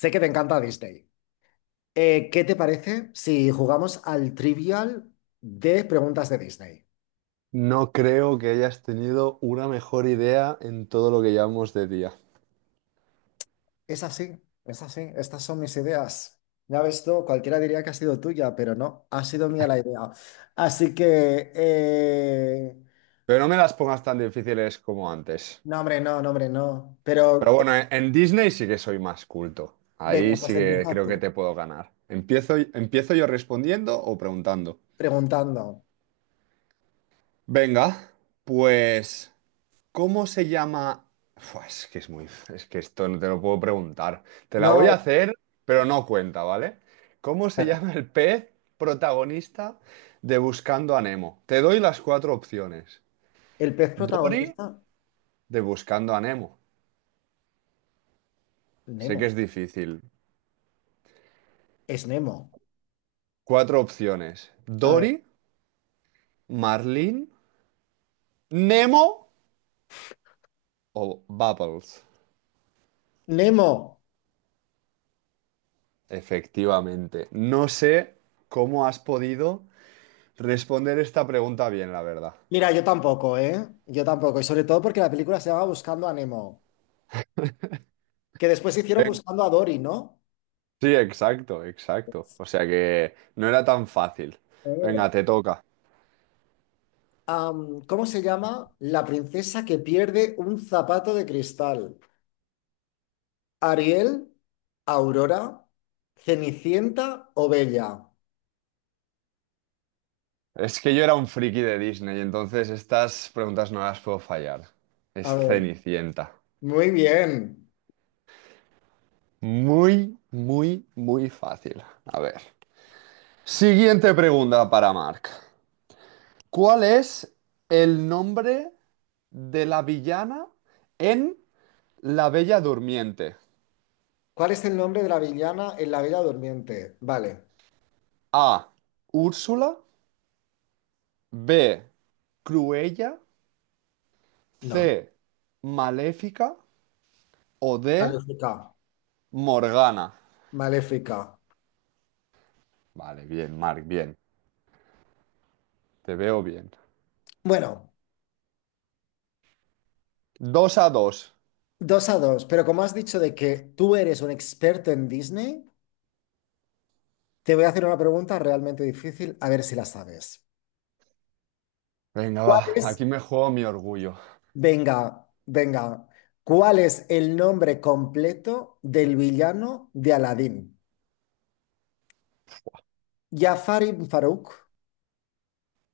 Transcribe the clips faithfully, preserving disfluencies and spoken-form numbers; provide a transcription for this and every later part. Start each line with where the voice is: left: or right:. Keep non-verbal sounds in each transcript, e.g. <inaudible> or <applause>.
left: Sé que te encanta Disney. Eh, ¿qué te parece si jugamos al trivial de preguntas de Disney?
right: No creo que hayas tenido una mejor idea en todo lo que llevamos de día.
left: Es así, es así. Estas son mis ideas. Ya ves tú, cualquiera diría que ha sido tuya, pero no, ha sido mía la idea. Así que, eh,
right: Pero no me las pongas tan difíciles como antes.
left: no, hombre, no, no, hombre, no.
right: Pero
left: Pero, eh,
right: bueno, en, en Disney sí que soy más culto. Ahí
left: venga,
right: sí
left: pues
right: que
left: empieza
right: creo que
left: tú,
right: te puedo ganar. ¿Empiezo, empiezo yo respondiendo o preguntando?
left: preguntando.
right: Venga, pues ¿cómo se llama? Fua, es que es muy. Es que esto no te lo puedo preguntar. Te la voy a
left: No,
right: hacer, pero no cuenta, ¿vale? ¿Cómo se
left: vale.
right: llama el pez protagonista de Buscando a Nemo? Te doy las cuatro opciones.
left: El pez
right: Dory
left: protagonista,
right: de Buscando a Nemo. Sé que
left: Nemo.
right: es difícil.
left: Es Nemo.
right: Cuatro opciones.
left: A ver,
right: Dory, Marlin, Nemo o Bubbles.
left: Nemo.
right: Efectivamente. No sé cómo has podido responder esta pregunta bien, la verdad.
left: Mira, yo tampoco, ¿eh? Yo tampoco. Y sobre todo porque la película se llama Buscando a Nemo, que después hicieron Buscando a Dory, ¿no?
right: Sí, exacto, exacto. O sea que no era tan fácil.
left: Eh.
right: Venga, te toca.
left: Am, ¿cómo se llama? La princesa que pierde un zapato de cristal. ¿Ariel, Aurora, Cenicienta o Bella?
right: Es que yo era un friki de Disney, entonces estas preguntas no las puedo fallar.
left: A
right: Es
left: ver,
right: Cenicienta.
left: muy bien.
right: Muy, muy, muy fácil. A ver. Siguiente pregunta para Mark. ¿Cuál es el nombre de la villana en La Bella Durmiente?
left: ¿Cuál es el nombre de la villana en La Bella Durmiente? Vale,
right: A, Úrsula. B, Cruella.
left: no.
right: C, Maléfica, o D,
left: Maléfica.
right: Morgana.
left: Maléfica.
right: Vale, bien, Mark, bien. Te veo bien.
left: Bueno,
right: Dos a dos.
left: dos a dos, pero como has dicho de que tú eres un experto en Disney. Te voy a hacer una pregunta realmente difícil, a ver si la sabes.
right: Venga,
left: ¿Cuál
right: va,
left: es,
right: aquí me juego mi orgullo.
left: venga, venga, cuál es el nombre completo del villano de Aladín? ¿Jafar ibn Faruk,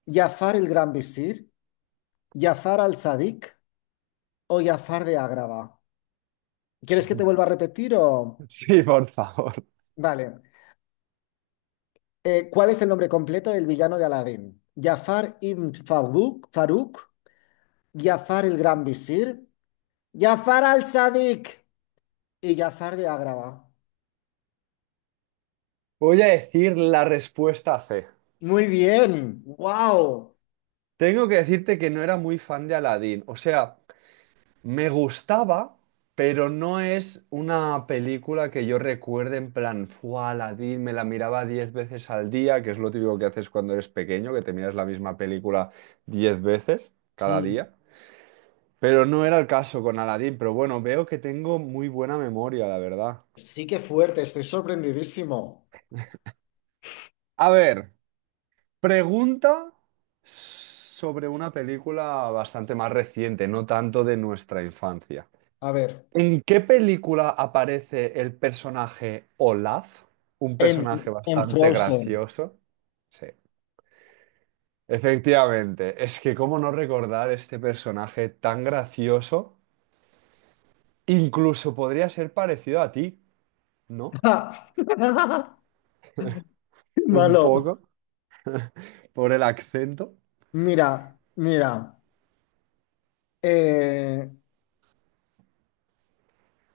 left: ¿Jafar el Gran Visir? ¿Jafar al-Sadiq o Jafar de Agrava? ¿Quieres que te vuelva a
right: <laughs>
left: repetir o...?
right: Sí, por favor.
left: Vale. Eh, ¿cuál es el nombre completo del villano de Aladín? ¿Jafar ibn Faruk, Faruk, ¿Jafar el Gran Visir? ¿Jafar al-Sadiq? Y Jafar de Agrava.
right: Voy a decir la respuesta C.
left: Muy bien, wow.
right: Tengo que decirte que no era muy fan de Aladdin. O sea, me gustaba, pero no es una película que yo recuerde en plan, fue la, me la miraba diez veces al día, que es lo típico que haces cuando eres pequeño, que te miras la misma película diez veces cada
left: Mm.
right: día. Pero no era el caso con Aladdin, pero bueno, veo que tengo muy buena memoria, la verdad.
left: Sí que fuerte, estoy sorprendidísimo.
right: A ver, pregunta sobre una película bastante más reciente, no tanto de nuestra infancia.
left: A ver,
right: ¿En qué película aparece el personaje Olaf? Un
left: en,
right: personaje
left: en
right: bastante
left: Frozen.
right: gracioso. Sí, efectivamente. Es que cómo no recordar este personaje tan gracioso. Incluso podría ser parecido a ti, ¿no?
left: <laughs>
right: Un
left: Malo.
right: poco, por el acento.
left: Mira, mira. eh,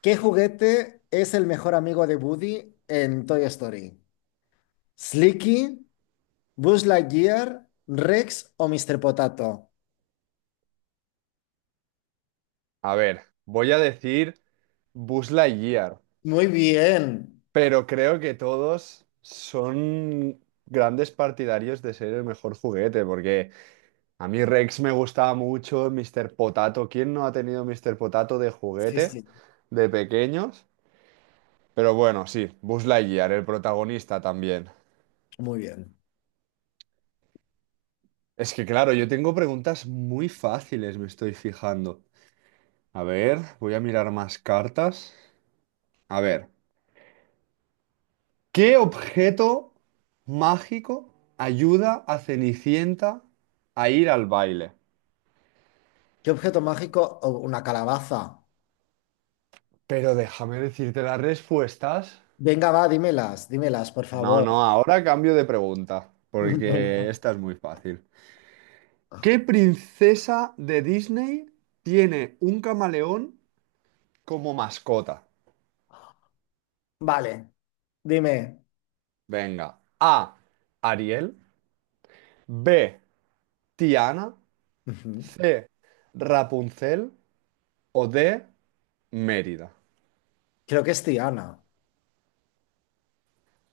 left: ¿Qué juguete es el mejor amigo de Woody en Toy Story? ¿Slinky, Buzz Lightyear, Rex o míster Potato?
right: A ver, voy a decir Buzz Lightyear,
left: Muy bien.
right: pero creo que todos son grandes partidarios de ser el mejor juguete, porque... a mí Rex me gustaba mucho, señor Potato. ¿Quién no ha tenido señor Potato de
left: Sí,
right: juguete
left: sí,
right: de pequeños? Pero bueno, sí, Buzz Lightyear, el protagonista también.
left: muy bien.
right: Es que claro, yo tengo preguntas muy fáciles, me estoy fijando. A ver, voy a mirar más cartas. A ver, ¿qué objeto mágico ayuda a Cenicienta a ir al baile?
left: ¿Qué objeto mágico? O una calabaza.
right: Pero déjame decirte las respuestas.
left: Venga, va, dímelas, dímelas, por
right: No,
left: favor.
right: no, ahora cambio de pregunta,
left: <laughs>
right: porque
left: Venga.
right: esta es muy fácil. ¿Qué princesa de Disney tiene un camaleón como mascota?
left: Vale, dime.
right: Venga, A, Ariel; B, Tiana;
left: Ujú.
right: C, Rapunzel; o D, Mérida.
left: Creo que es Tiana.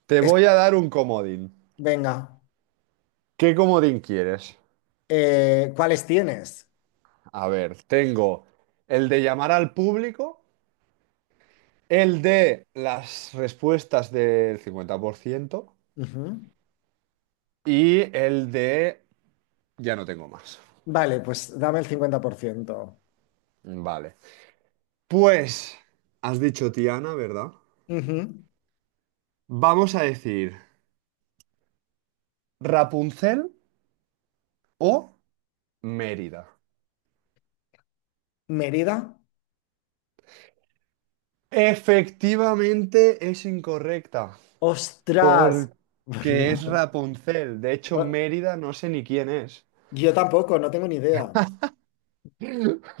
right: Te
left: Es-
right: voy a dar un comodín.
left: Venga,
right: ¿Qué comodín quieres?
left: Eh, ¿cuáles tienes?
right: A ver, tengo el de llamar al público, el de las respuestas del cincuenta por ciento.
left: Ujú.
right: Y el de... ya no tengo más.
left: Vale, pues dame el cincuenta por ciento.
right: Vale. Pues, has dicho Tiana, ¿verdad?
left: Ujú.
right: Vamos a decir Rapunzel o Mérida.
left: ¿Mérida?
right: Efectivamente es incorrecta,
left: ¡Ostras!
right: porque es
left: <laughs>
right: Rapunzel. De hecho,
left: No,
right: Mérida no sé ni quién es.
left: yo tampoco, no tengo ni idea.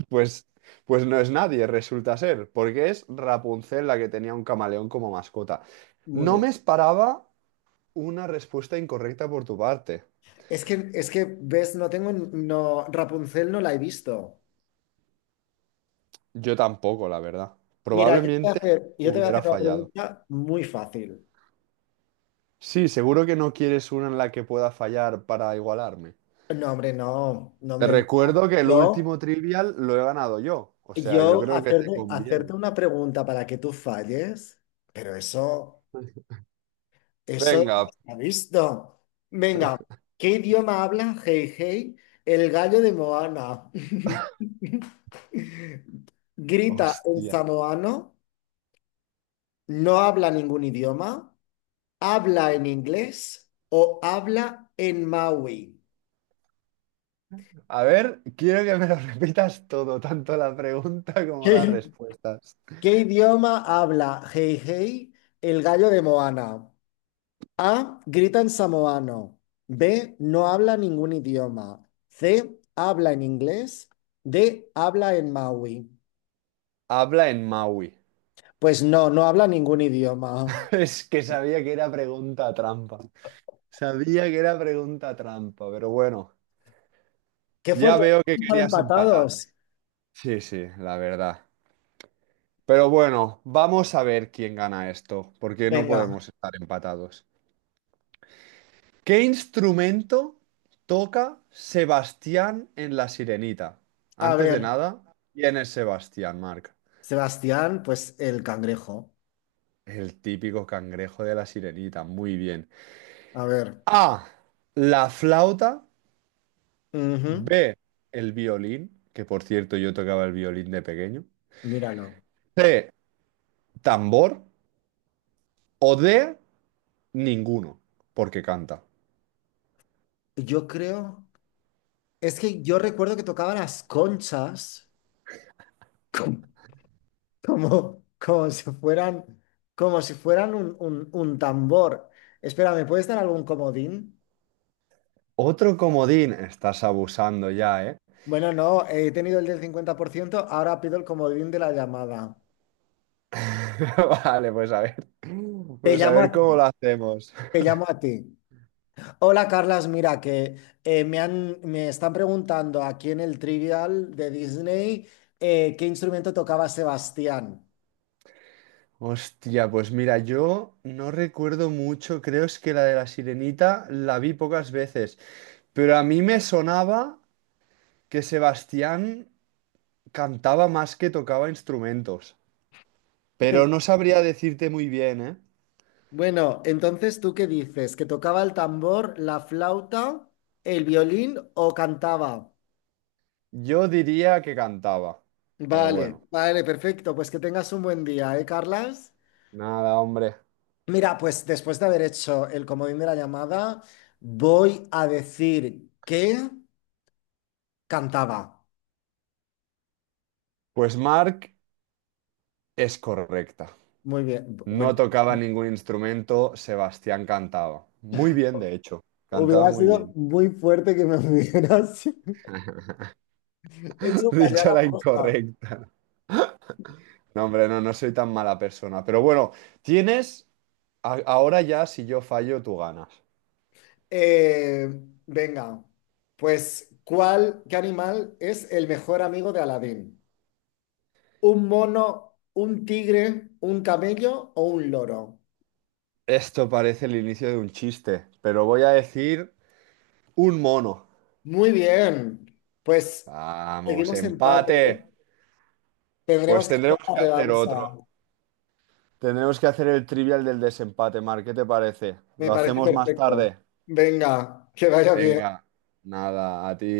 right: Pues, pues no es nadie, resulta ser, porque es Rapunzel la que tenía un camaleón como mascota.
left: Muy
right: No
left: bien.
right: me esperaba una respuesta incorrecta por tu parte.
left: Es que, es que, ves, no tengo, no, Rapunzel no la he visto.
right: Yo tampoco, la verdad.
left: Mira, yo te voy a
right: Probablemente
left: hacer, yo te voy a
right: hubiera
left: hacer una
right: fallado.
left: pregunta muy fácil.
right: Sí, seguro que no quieres una en la que pueda fallar para igualarme.
left: No, hombre, no, no,
right: Te
left: hombre,
right: recuerdo que el
left: Yo,
right: último trivial lo he ganado yo. O sea, yo
left: yo
right: creo que te
left: hacerte, hacerte
right: conviene.
left: una pregunta para que tú falles, pero eso, eso no
right: Venga,
left: se ha visto. Venga, ¿qué idioma habla Hey Hey, el gallo de Moana? <laughs> Grita en
right: hostia.
left: samoano, no habla ningún idioma, habla en inglés o habla en Maui.
right: A ver, quiero que me lo repitas todo, tanto la pregunta
left: <laughs>
right: como las
left: ¿Qué,
right: respuestas.
left: ¿qué idioma habla Hey Hey, el gallo de Moana? A. Grita en samoano. B. No habla ningún idioma. C. Habla en inglés. D. Habla en maui.
right: Habla en Maui.
left: Pues no, no habla ningún idioma.
right: <laughs> Es que sabía que era pregunta trampa. Sabía que era pregunta trampa, pero bueno,
left: Qué
right: ya
left: fuerte,
right: veo que
left: están
right: querías empatar.
left: empatados.
right: Sí, sí, la verdad. Pero bueno, vamos a ver quién gana esto, porque no
left: Venga,
right: podemos estar empatados. ¿Qué instrumento toca Sebastián en La Sirenita?
left: a
right: Antes de
left: ver.
right: nada, ¿quién es Sebastián, Marc?
left: Sebastián, pues el cangrejo.
right: El típico cangrejo de La Sirenita, muy bien.
left: A ver,
right: A, la flauta.
left: ujú.
right: B, el violín, que por cierto yo tocaba el violín de pequeño.
left: Míralo.
right: C, tambor. O D, ninguno, porque canta.
left: Yo creo. Es que yo recuerdo que tocaba las conchas. Como, como si fueran, como si fueran un, un- un tambor. Espera, ¿me puedes dar algún comodín?
right: Otro comodín, estás abusando ya, ¿eh?
left: Bueno, no, he tenido el del cincuenta por ciento, ahora pido el comodín de la llamada.
right: <laughs> Vale, pues a ver,
left: Te
right: pues a
left: llamo
right: ver
left: a
right: cómo
left: ti,
right: lo hacemos.
left: te llamo a ti. Hola, Carlas, mira que eh, me han, me están preguntando aquí en el Trivial de Disney eh, qué instrumento tocaba Sebastián.
right: Hostia, pues mira, yo no recuerdo mucho, creo es que la de la Sirenita la vi pocas veces, pero a mí me sonaba que Sebastián cantaba más que tocaba instrumentos, pero no
left: <laughs>
right: sabría decirte muy bien, ¿eh?
left: Bueno, entonces, ¿tú qué dices? ¿Que tocaba el tambor, la flauta, el violín o cantaba?
right: Yo diría que cantaba, pero
left: Vale,
right: bueno,
left: vale, perfecto. Pues que tengas un buen día, ¿eh, Carlas?
right: nada, hombre.
left: Mira, pues después de haber hecho el comodín de la llamada, voy a decir que cantaba.
right: Pues Mark es correcta.
left: Muy bien. Bueno,
right: No tocaba ningún instrumento, Sebastián cantaba. Muy bien, de hecho. Cantaba
left: hubiera
right: muy
left: sido
right: bien.
left: muy fuerte que me hubieras <laughs>
right: <laughs>
left: hecho fallar
right: Dicho
left: a
right: la
left: posta.
right: incorrecta. No, hombre, no, no soy tan mala persona. Pero bueno, tienes... a- ahora ya, si yo fallo, tú ganas.
left: Eh, venga, pues, ¿cuál, qué animal es el mejor amigo de Aladín? ¿Un mono, un tigre, un camello o un loro?
right: Esto parece el inicio de un chiste, pero voy a decir un mono.
left: Muy bien, pues
right: Vamos,
left: seguimos empate, ¿eh?
right: empate. Pues
left: Tendremos que hacer
right: tendremos
left: la
right: que hacer
left: revancha.
right: otro. Tendremos que hacer el trivial del desempate, Mar. ¿Qué te parece?
left: Me
right: Lo
left: parece
right: hacemos más
left: perfecto.
right: tarde.
left: Venga, que vaya bien.
right: Venga, nada, a ti.